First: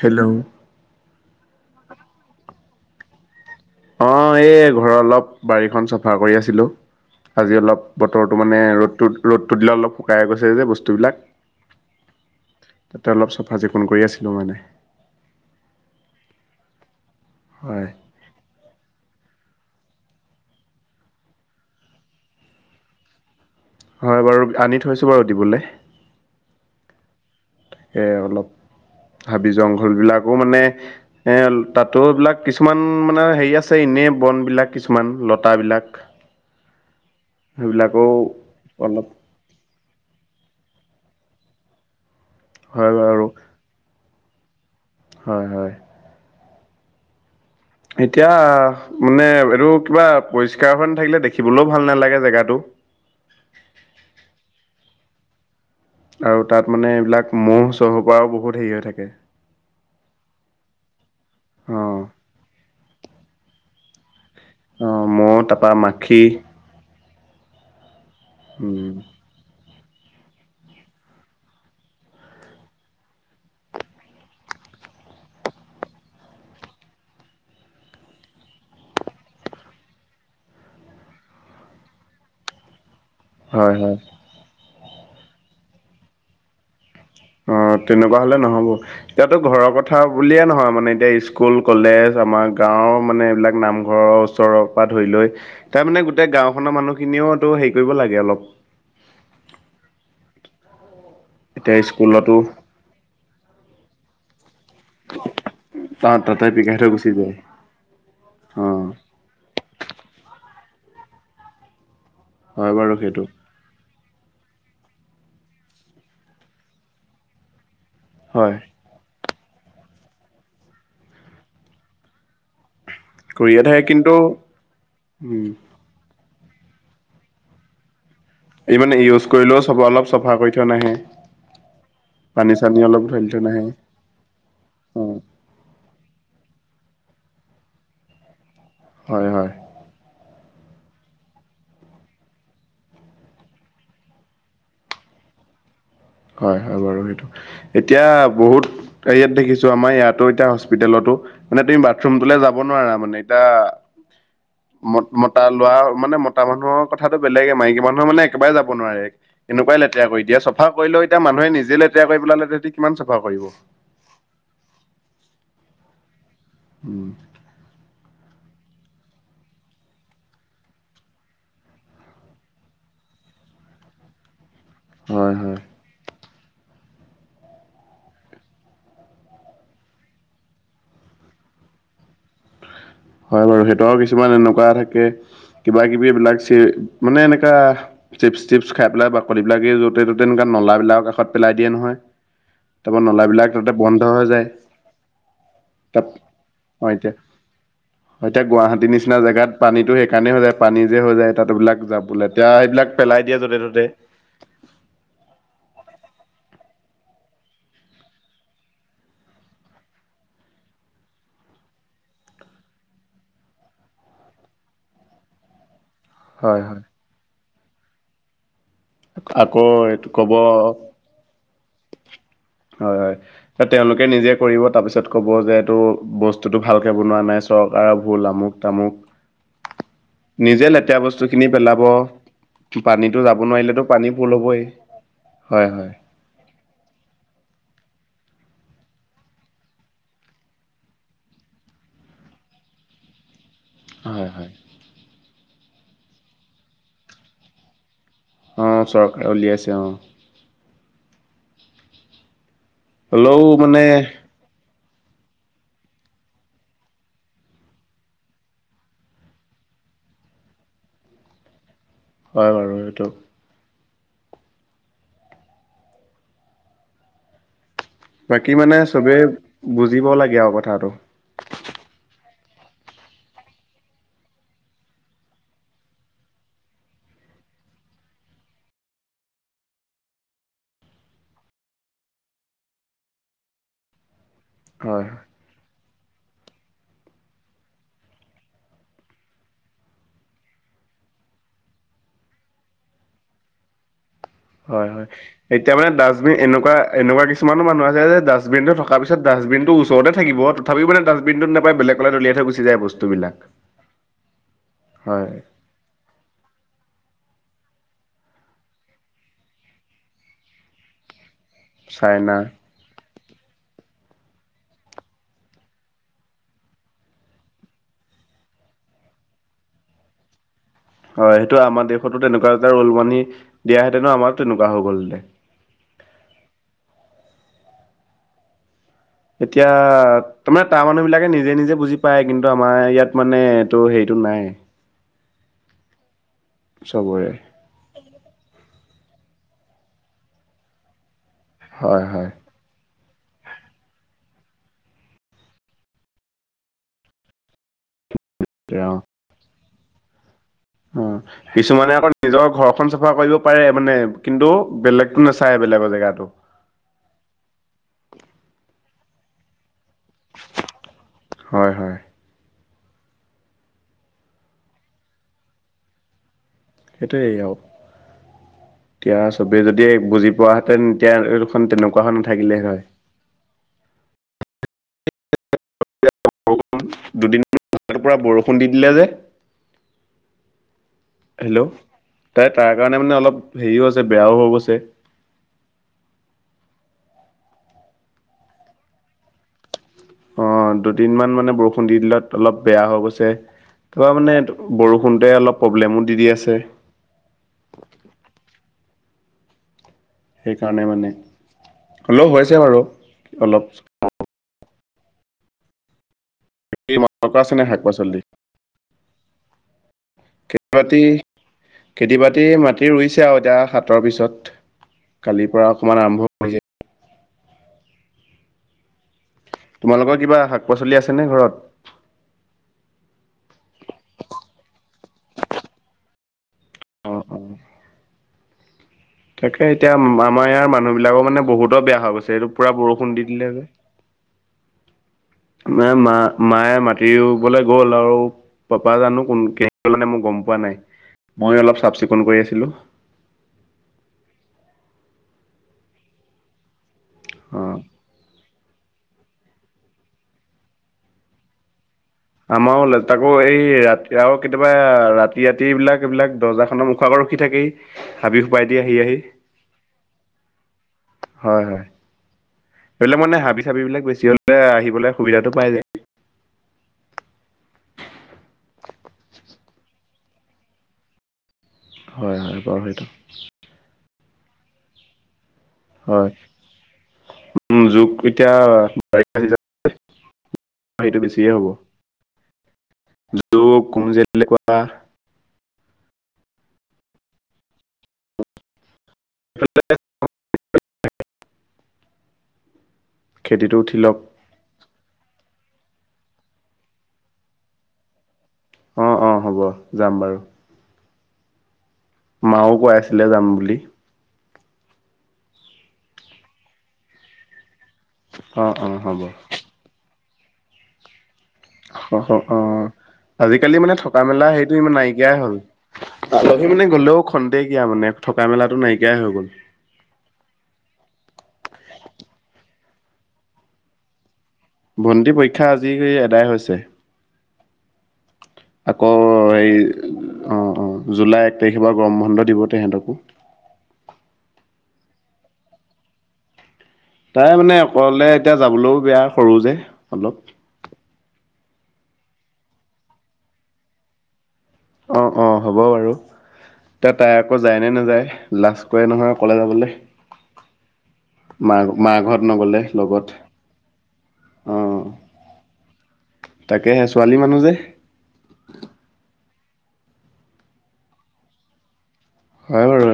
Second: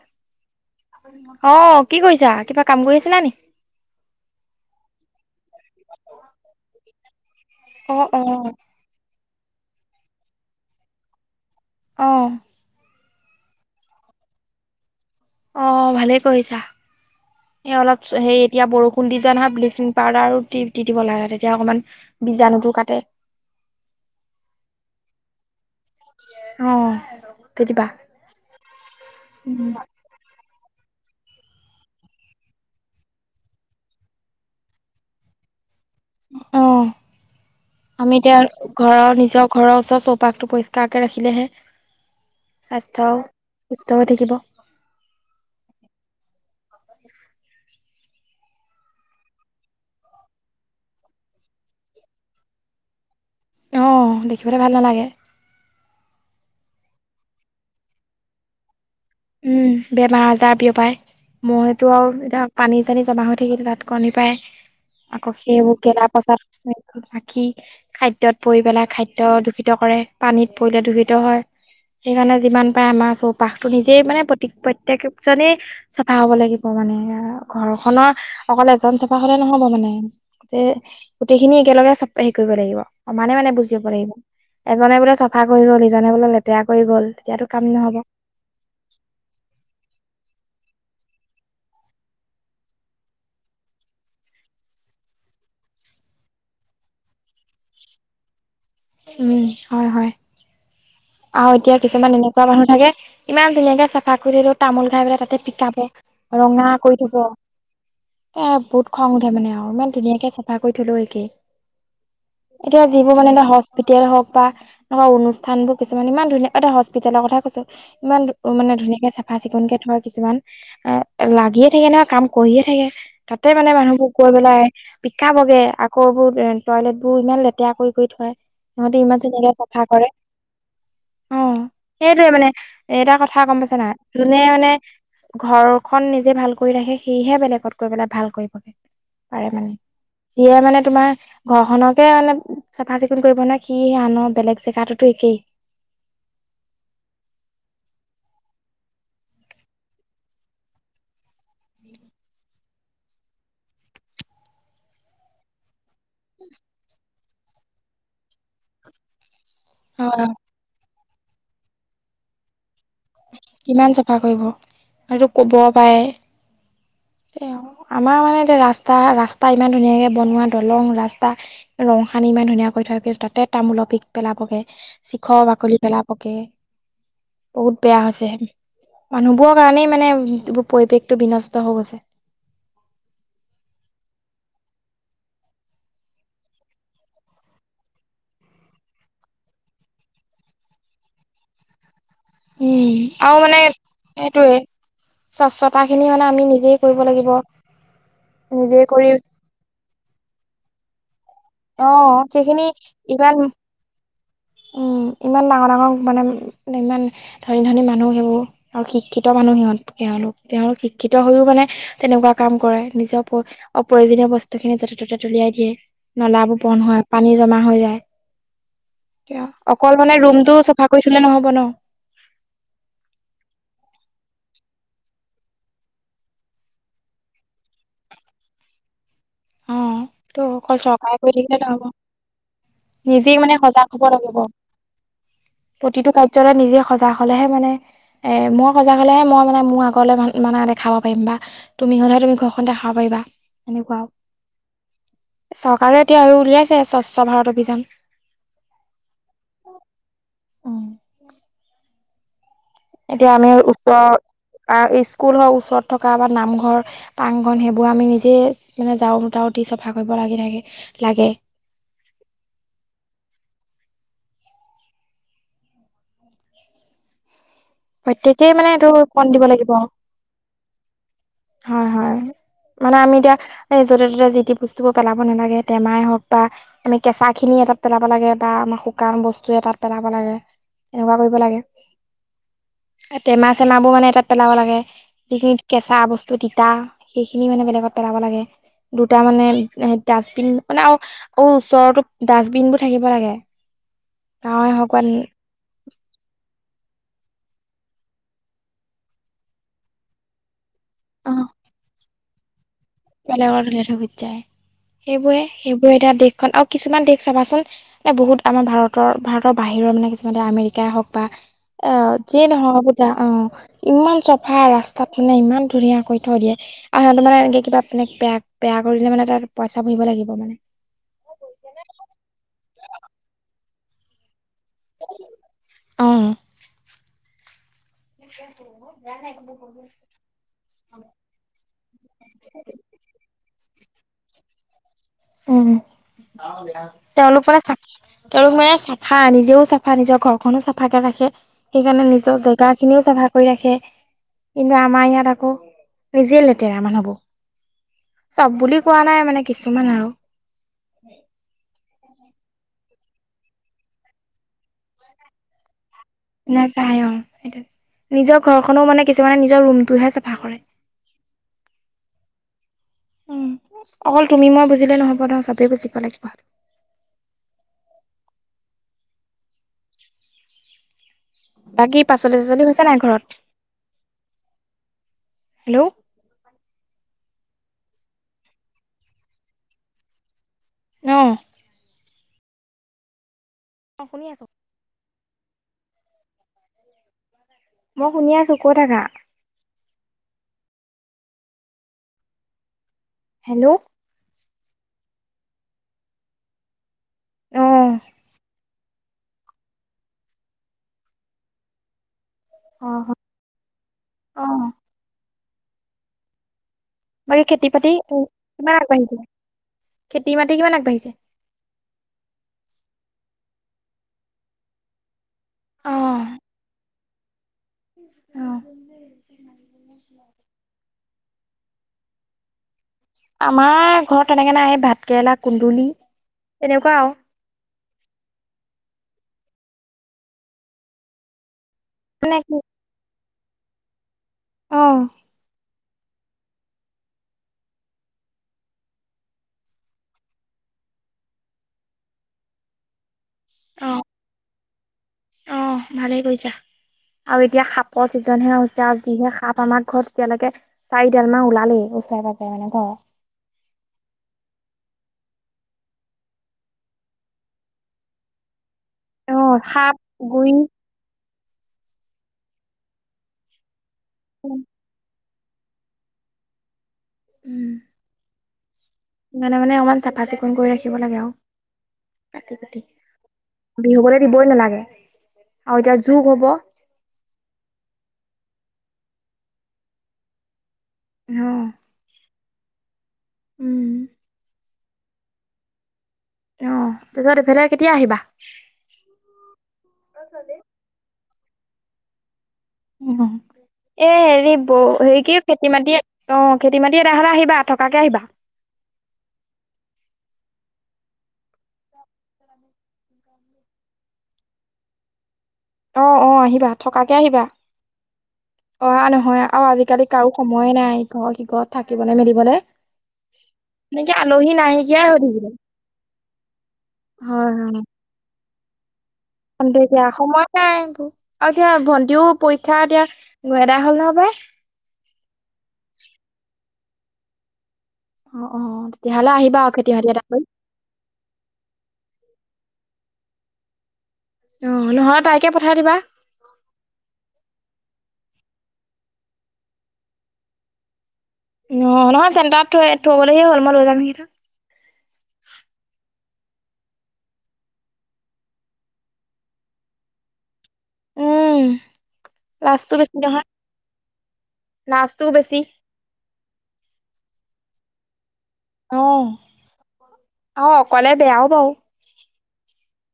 Hello অ', কি কৰিছা কিবা কাম কৰি আছিলা নে? অ', এই ঘৰৰ অলপ বাৰীখন চাফা কৰি আছিলো। আজি অলপ অ', বতৰটো অ'। মানে ৰ'দত ৰ'দটোত দিলে অলপ শুকাই গৈছে যে বস্তুবিলাক আহ, তাতে অলপ চাফা চিকুণ কৰি আছিলোঁ মানে অ', ভালে কৰিছা এই হয়। অলপ সেই এতিয়া বৰষুণ দি ব্লিচিং পাউদাৰো দি দি দিব লগা হয় তেতিয়া অকণমান বীজাণুটো কাটে হয়, বাৰু আনি থৈছো বাৰু দিবলে অ', দি দিবা। তাকে অলপ হাবি জংঘল বিলাকো মানে এই তাতো ইবিলাক কিছুমান মানে হেৰি আছে এনে বনবিলাক কিছুমান লতা বিলাক অ', আমি তেওঁ অলপ ঘৰৰ নিজৰ ঘৰৰ ওচৰ চৌপাশটো পৰিষ্কাৰকে ৰাখিলেহে হয় স্বাস্থ্য বাৰু সুস্থ হৈ থাকিব। হয়, হয় [unintelligible] এতিয়া মানে এইটো কিবা পৰিষ্কাৰ হয় ন থাকিলে দেখিবলৈও ভাল নালাগে জেগাটো উ [unintelligible] অ', দেখিবলৈ ভাল নালাগে আৰু তাত মানে এইবিলাক মহ চহুৰ পৰাও বহুত হেৰি হৈ থাকে উম, বেমাৰ আজাৰ বিয়পাই মইতো আৰু অঁ এতিয়া পানী পানী জমা হৈ থাকিলে তাত কণী পায় অঁ আকৌ ম'হ তাৰপৰা সেইবোৰ গেলা মাখি প্ৰচাদ কি খাদ্যত পৰি পেলাই উম, খাদ্য দুষিত কৰে পানীত পৰিলে দূষিত হয়, সেইকাৰণে যিমান পাৰে আমাৰ চৌপাশটো নি মানে প্ৰ প্ৰত্যক জনেই চাফা হব লাগিব মানে ঘৰখনৰ অকলে এজন ন চফা হলে নহব মানে গো গোটেই খিনি একেলগে চ হেৰি কৰিব লাগিব সমানে মানে হয় বুজিব হয় লাগিব। এজনে বোলে চফা কৰি গল ইজনে বোলে লেতেৰা কৰি গল। তেতিয়াতো অ কাম নহব তেনেকুৱা হ'লে নহ'ব। এতিয়াতো ঘৰৰ কথা বুলিয়ে নহয় মানে এতিয়া স্কুল কলেজ আমাৰ গাঁৱৰ মানে এইবিলাক নামঘৰৰ ওচৰৰ পৰা ধৰি লৈ তাৰ মানে গোটেই গাওখনৰ মানুহখিনিওটো হেৰি কৰিব লাগে অলপ উম, হয়, হয়। অহ, এতিয়া কিছুমান এনেকুৱা মানুহ থাকে ইমান ধুনীয়াকে চাফা কৰিলেও তামোল খাই পেলাই তাতে পিকাব তাত তাতে ৰঙা পিকাই থৈ কৰি গুচি থব। যায় অহ, বহুত অঁ খং উঠে মানে আৰু ইান ধুনীয়াকে চাফা কৰি থলো একেই হয় এতিয়া বাৰু যিবোৰ সেইটো মানে এটা হোটেল হওক বা এনেকুৱা অনুষ্ঠান বোৰ কিছুমান ইমান ধুনীয়া এটা হস্পিতেলৰ কথা কৈছো ইমান হয় মানে ধুনীয়াকে চাফা চিকুণকে থোৱা কিছুমান এ লাগিয়ে থাকে ন কাম কৰিয়ে থাকে তাতে কৰিয়ে মানে থাকে মানুহবোৰ কিন্তু গৈ পেলাই পিকাব উম, গে আকৌবোৰ টয়লেট বোৰ ইমান লেতেৰা কৰি কৰি থয়। ই সিহঁতি মানে ইমান ইউজ ধুনীয়াকে কৰিলেও চাফা চব কৰে অলপ চাফা কৰি থোৱা নাহে। অ', সেইটোয়ে মানে পানী চানী অলপ এটা ঢালি কথা থৈ গম নাহে পাইছে নাই যোনে মানে অ ঘৰ খন নিজে ভাল কৰি ৰাখে সি হে বেলেগত গৈ পেলাই ভাল কৰিবগে হয় পাৰে হয় মানে। যিয়ে মানে তোমাৰ ঘৰ খনকে মানে চাফা চিকুণ কৰিব নোৱাৰে সি আনৰ বেলেগ জেগাতোতো একেই। হয়, হয়, বাৰু। সেইটো এতিয়া বহুত হেৰিয়াত দেখিছো আমাৰ ইয়াতো এতিয়া হস্পিতেলতো মানে তুমি বাথৰুম তলৈ যাব নোৱাৰা মানে এতিয়া ম মতা লোৱা মানে মতা মানুহৰ কথাটো বেলেগে মাইকী মানুহে মানে একেবাৰে যাব নোৱাৰে। এনেকুৱাই লেতেৰা কৰি হয় দিয়া চফা কৰিলেও এতিয়া মানুহে নিজে লেতেৰা কৰি পেল লে থ কিমান চাফা কৰিব আৰু ক'ব পাৰে উম এ আমাৰ মানে তে ৰাস্তা, ৰাস্তা ইমান ধুনীয়াকে বনোৱা দলং, ৰাস্তা, ৰং সানি ইমান ধুনীয়াাকৈ থয় কিন্তু তাতে তামোলৰ পিক পেলাবগে হয় চিখৰ হয় বাকলি পেলাবগে, বহুত বেয়া হৈছে। মানুহবোৰৰ কাৰনেই মানে এইোৰ পৰিৱেশটো বিনষ্ট হৈ গৈছে। হয় বাৰু সেইতও কিছুমান এনেকুৱা থাকে কিবা কিবি এইবিলাক চি, মানে এনেকা চিপচ টিপচ খাই পেলাই বাকলি বিলাকে য'তে ত'তে এ নলাাবলাক কাষত পেলাই দিয়ে নহয়, তাৰপৰা আৰু নলাাবলাক মানে তাতে বন্ধ হৈ যায়। সেইটোৱে স্বচ্ছতা খিনি তাত মানে আমি নিজেই হয় কৰিব এতিয়া লাগিব। এতিয়া নিজে গুৱাহাটীৰ কৰি নিচিনা জেগাত পানীতটো সেইকাৰণে হৈ যায় পানী যে হৈ যায়। তবিলাক অ যা, লেতেৰা সেইখিনি সেইবিলাক পেলাই ইমান দিয়ে য'তে ত'তে। উম। ইমান ডাঙৰ ডাঙৰ মানে ইমান ধনী ধনী মানুহ সেইবোৰ, আৰু শিক্ষিত মানুহ সিহঁত। তেওঁলোক তেওঁলোক শিক্ষিত হৈও মানে তেনেকুৱা কাম কৰে নিজৰ প্ৰয়োজনীয় বস্তু খিনি ত তে উলিয়াই দিয়ে নলাবোৰ বন্ধ হয় পানী জমা হৈ যায়। কিয় আকৌ অকল এইটো মানে ক'ব ৰুমটো চফা কৰি থলে নহ'ব ন? হয়, হয়, তেওঁলোকে নিজে কৰিব তাৰপিছত ক'ব যে এইটো বস্তুতটো ভালকে বনোৱা নাই চৰকাৰৰ ভুল আমুক অ তামুক। ত নিজে অকল লেতেৰা চৰকাৰে বস্তু কৰি খিনি থাকিলে পেলাব। নহব পানীতো নিজেই যাব মানে নোৱাৰিলেতো সজাগ হ'ব পানী ফুল লাগিব হবই। হয় হয় প্ৰতিটো কাৰ্যালয় নিজে সজাগ হলেহে মানে এ মই সজাগ হলেহে মই মানে মোৰ আগলে মানে দেখাব পাৰিম বা তুমি হ'লেহ তুমি ঘৰখন দেখা খাব পাৰিবা। এনেকুৱা আৰু হয়, হয়। চৰকাৰে এতিয়া আৰু উলিয়াইছে স্বচ্ছ ভাৰত অভিযান। অঁ, চৰকাৰে উলিয়াইছে অঁ। উম। এতিয়া হ'লেও আমি মানে ওচৰৰ স্কুল হক ওচৰত থকা বা নামঘৰ পাংগন সেইবোৰ আমি নিজে মানে জাৰু চাৰু দি চাফা কৰিব লাগি থাকে লাগে হয় বাৰু সেইটো বাকী প্ৰত্যেকেই মানে এইটো চবেই কণ দিব লাগিব বুজিব লাগে আৰু কথাটো হয় হয় মানে আমি এতিয়া এই য'তে ত'তে যি টি বস্তুবোৰ পেলাব নালাগে টেমাই হওক বা আমি কেঁচা খিনি পিনী এটাত পেলাব লাগে বা আমাৰ শুকান বস্তু এটাত পেলাব লাগে এনেকুৱা কৰিব লাগে। টেমা চেমাবোৰ মানে তাত পেলাব লাগে, হয় যিখিনি কেঁচা বস্তু যটো তিতা সেইখিনি মানে বেলেগত পেলাব লাগে। দুটা মানে ডাষ্টবিন মানে আৰু অ ওচৰতো ডাষ্টবিন বোৰ থাকিব লাগে। গাঁৱে হয়, হওক বা হয়, এতিয়া মানে ডাষ্টবিন এনেকুৱা এনেকুৱা কিছুমানো মানুহ আছে যে ডাষ্টবিন টো থকাৰ পিছত ডাষ্টবিন টো ওচৰতে থাকিব তথাপিও মানে ডাবিনটোত নেপেলাই বলেগ ফালে দলিয়াই গুচ যায় বস্তু বেলেগৰ ধলে ধবিত যায় হয় সেইবোৰে সেইবোৰে এতিয়া দেশখন আৰু কিছুমান দেশ চাবাচোন বহুত আমাৰ ভাৰতৰ ভাৰতৰ বাহিৰৰ মানে কিছুমান আমেৰিকাই হওক বা অ চাইনা যিয় নহয় বুতা অ ইমান চাফা ৰাস্তাত মানে ইমান ধুনীয়াাকৈ থৈ দিয়ে আৰু সিহঁতৰ মানে এনেকে কিবা মানে বেয়া বেয়া কৰিলে মানে তাত পইচা ভৰিব লাগিব মানে হয় সেইটো আমাৰ দেশতো তেনেকুৱা এটা ৰুল মানি দিয়াহেতেনো আমাৰো তেনেকুৱা হৈ গলহেতেন অ এতিয়া তাৰমানে তাৰ মানুহ বিলাকে নিজে নিজে বুজি পায় কিন্তু আমাৰ ইয়াত মানে ত' সেইটো নাই উ চবৰে তেওঁলোক মানে তেওঁলোক মানে হা নিজেও চাফা নিজৰ ঘৰখনো চাফাকে ৰাখে হয় সেইকাৰণে হয় নিজৰ জেগা খিনিও চফা কৰি ৰাখে কিন্তু আমাৰ ইয়াত আকৌ নিজে লেতেৰা মানুহবোৰ চব বুলি কোৱা অ নাই মানে কিছুমান আৰু অ কিছুমানে আকৌ নিজৰ ঘৰখন চাফা কৰিব পাৰে মানে কিন্তু বেলেগতো নাচায় বেলেগৰ জেগাত ন চাই অ সেইটোয়ে নিজৰ ঘৰখনো মানে কিছুমানে নিজৰ ৰুম টোহে চাফা কৰে হয় হয় উম অকল তুমি মই বুজিলে নহব নহ চবেই বুজিব লাগিব সেইটোৱেই আৰু এতিয়া সবেই যদি বুজি পোৱাহেঁতেন এতিয়া এইখন বাকী তেনেকুৱা হৈ পাচলি নাথাকিলে চাচলি হয় হৈছে নাই ঘৰত হেল্ল' দুদিনৰ পৰা বৰষুণ দি দিলে যে অ হেল্ল' তাই তাৰ কাৰণে মানে অলপ হেৰিও অ আছে শুনি বেয়াও আছো হৈ গৈছে মই শুনি আছো কৈ থাকা অ দুদিন মান মানে বৰষুণ দি দিলত অলপ বেয়া হৈ গৈছে হেল্ল' অ তাৰপৰা মানে বৰষুণতে অলপ প্ৰব্লেমো দি দি আছে আহ সেইকাৰণে মানে অলপ হৈছে বাৰু অ অলপ অ তোমালোকৰ বাকী আছেনে খেতি নাই শাক বাতি পাচলি কিমান আগবাঢ়িছে খেতি বাতি খেতি বাতি মাটি ৰুইছে আৰু এতিয়া সাতৰ পিছত কালিৰ পৰা অকমান আৰম্ভ হৈ যায় আহ তোমালোকৰ কিবা শাক পাচলি আছেনে ঘৰত আমাৰ ঘৰত তেনেকে নাই ভাত কেৰেলা কুন্দুলি এনেকুৱা আৰু অ' অ' তাকে এতিয়া আমাৰ ইয়াৰ মানুহ বিলাকো মানে বহুতো বেয়া হৈ মানে গৈছে এইটো কি পুৰা বৰষুণ দিন [unintelligible] অ'। ম, মা মায়ে মাতিবলে গ'ল আৰু পাপা জানো কোন কে মই গম পোৱা নাই। মই অলপ চাফ-চিকুণ কৰি আছিলো। অ'। অ', ভালেই কৰিছা আৰু অ এতিয়া সাপৰ ছিজনহে হৈছে আজ যিহে সাপ আমাৰ ঘৰত তেতিয়ালৈকে চাৰি তেল মাহ ওলালেই। ওচৰে পাজৰে মানে আমৰ হ'ল ঘৰৰ তাকো এই ৰাতি আৰু কেতিয়াবা ৰাতি ৰাতি এইবিলাক এইবিলাক দৰ্জা খনৰ মুখ আগত ৰখি থাকেহি হাবি সোপা অ সাপ গুই হয় হয় এইবিলাক মানে হাবি চাবি বিলাক বেছি হলে আহিবলৈ সুবিধাটো পাই যায় উম মানে মানে অকমান চাফা চিকুণ কৰি ৰাখিব লাগে আৰু হয় কাটি হয় বাউ কুটি হেইতো বিহুবলৈ দিবই নালাগে। আৰু এতিয়া জোক হয় হব উম, জু এতিয়া বাৰিষ সেইটো বেছিয়ে অ হ'ব। জ উম কোন জা [unintelligible] অহ, তাৰপিছত এইফালে কেতিয়া আহিবা? উম, খেতিটো উঠি এ লওক হেৰি বৌ হেৰি কি খেতি মাটি অ', খেতি মাটি এটা হ'লে আহিবা, থকাকে আহিবা। অ', অ', হ'ব যাম বাৰু। মাও কৈ আছিলে যাম বুলি। অ', অ', আহিবা থকাকে আহিবা অ', নহয় আৰু আজিকালি কাৰো সময়ে নাই ঘ অ', অ'। আজিকালি মানে এনেকে থকা মেলা আলহী হেইটো ইমান হৈ নাইকিয়াই থাকিলে। হ'ল আলহী মানে গ'লেও হয় খন্তেকিয়া হয়। মানে থকা কমেলাটো নাই। খন্তেকীয়া সময় আই আৰু এতিয়া ভন্টিও পৰীক্ষা এতিয়া এদা হ'ল নহয় বাই। ভণ্টি পৰীক্ষা আজি এদায় হৈছে। অ অ আকৌ তেতিয়াহ'লে আহিবা হে আৰু খেতি বাতি এটা কৰি অ', অ', জুলাই ত' সেইবাৰ গৰম বন্ধ দিব তেহেঁতকো। অহ, নহ'লে তাইকে পঠাই দিবা। প্ৰাই মানে অকলে এতিয়া যাবলৈও বেয়া সৰু যে অলপ। অ', নহয় চেণ্টাৰত থৈ থঙবলৈগে হ'ল মই ৰৈ যাম নেকি? অ', অ', হ'ব বাৰু। এয়া তাই আকৌ যায় নে নাযায়, লাষ্ট কৰে নহয় অকলে যাবলৈ। উম মা, মা ঘৰত নগ'লে লগত। অ', নাচটোও বেছি। তাকেহে ছোৱালী মানুহ যে। অ', অ', অকলে বেয়াও বাৰু। হয় বাৰু,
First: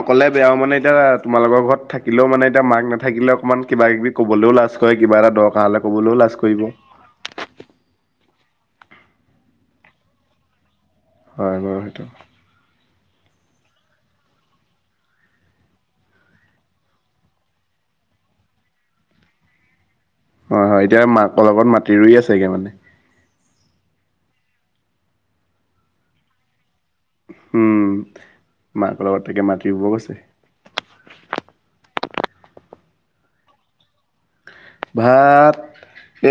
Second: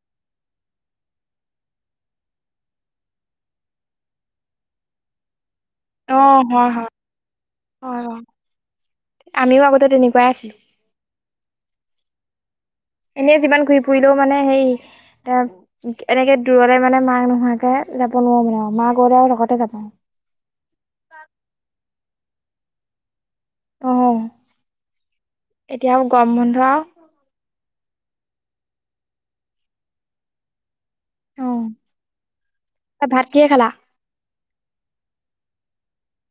অকলে বেয়াও মানে এতিয়া তোমালোকৰ ঘৰত থাকিলেও মানে এতিয়া মাক নাথাকিলে অক কিবা কিবি ক'বলৈও লাজ কৰে, কিবা এটা দৰ অ', হয়, হয়, হয়, হয়। আমিও আগতে তেনেকুৱাই আছ হয় বাৰু সেইটো। এনে যিমান ঘূৰি ফুৰিলেও মানে হেৰি এ এনেকে দূৰলে মানে মা নোহোৱাকে যাব নোৱাৰো মানে আৰু মা গ'লে আৰু লগতে যাব। হয়, হয়, এতিয়া মাকৰ লগত মাতি ৰুই আছেগে মানে? অ', এতিয়া আৰু গৰম বন্ধ আৰু। হোম--মাকৰ লগত তাকে মাতি ৰুব গৈ। অ' ভাত কিহে খাল? ভাত।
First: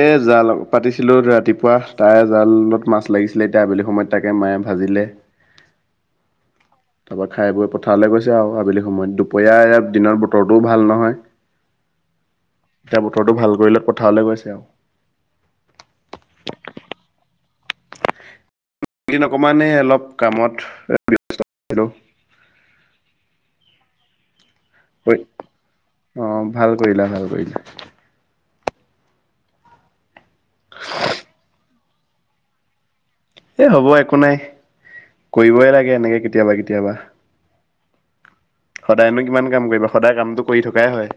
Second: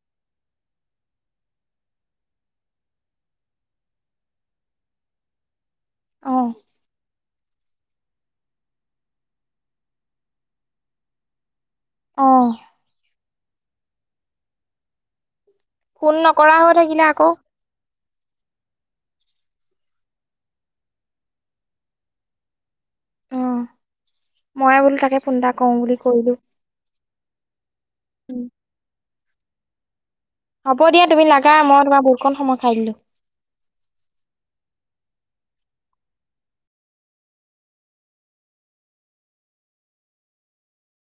এ জাল পাতিছিলো ৰাতিপুৱা। তাৰে জালত মাছ লাগিছিলে, এতিয়া আবেলি সময়ত তাকে মায়ে। ভাজিলে। অহ'। তাৰপৰা খাই বৈ পথাৰলৈ গৈছে আৰু আবেলি সময়ত দুপৰীয়া ইয়াত দিনত বতৰটোও ভাল নহয়। অ এতিয়া বতৰটো ভাল কৰিলত পথাৰলৈ গৈছে আৰু। ফোন নকৰা হৈ থাকিলে আকৌ। এইকেদিন অকণমান এই কামত ব্যস্ত হয় থাকিলোঁ। অহ। মইে বোলো তাকে ফোন এটা কওঁ বুলি কৰিলোঁ। অ' ভাল কৰিলা ভাল কৰিলা হ'ব দিয়া তুমি লা, মই তোমাৰ বহুতকন সময় খাই দিলো। এ হ'ব একো নাই। সদায়নো কিমান কাম কৰিবা। সদায় কামটো কৰি থকাই হয়।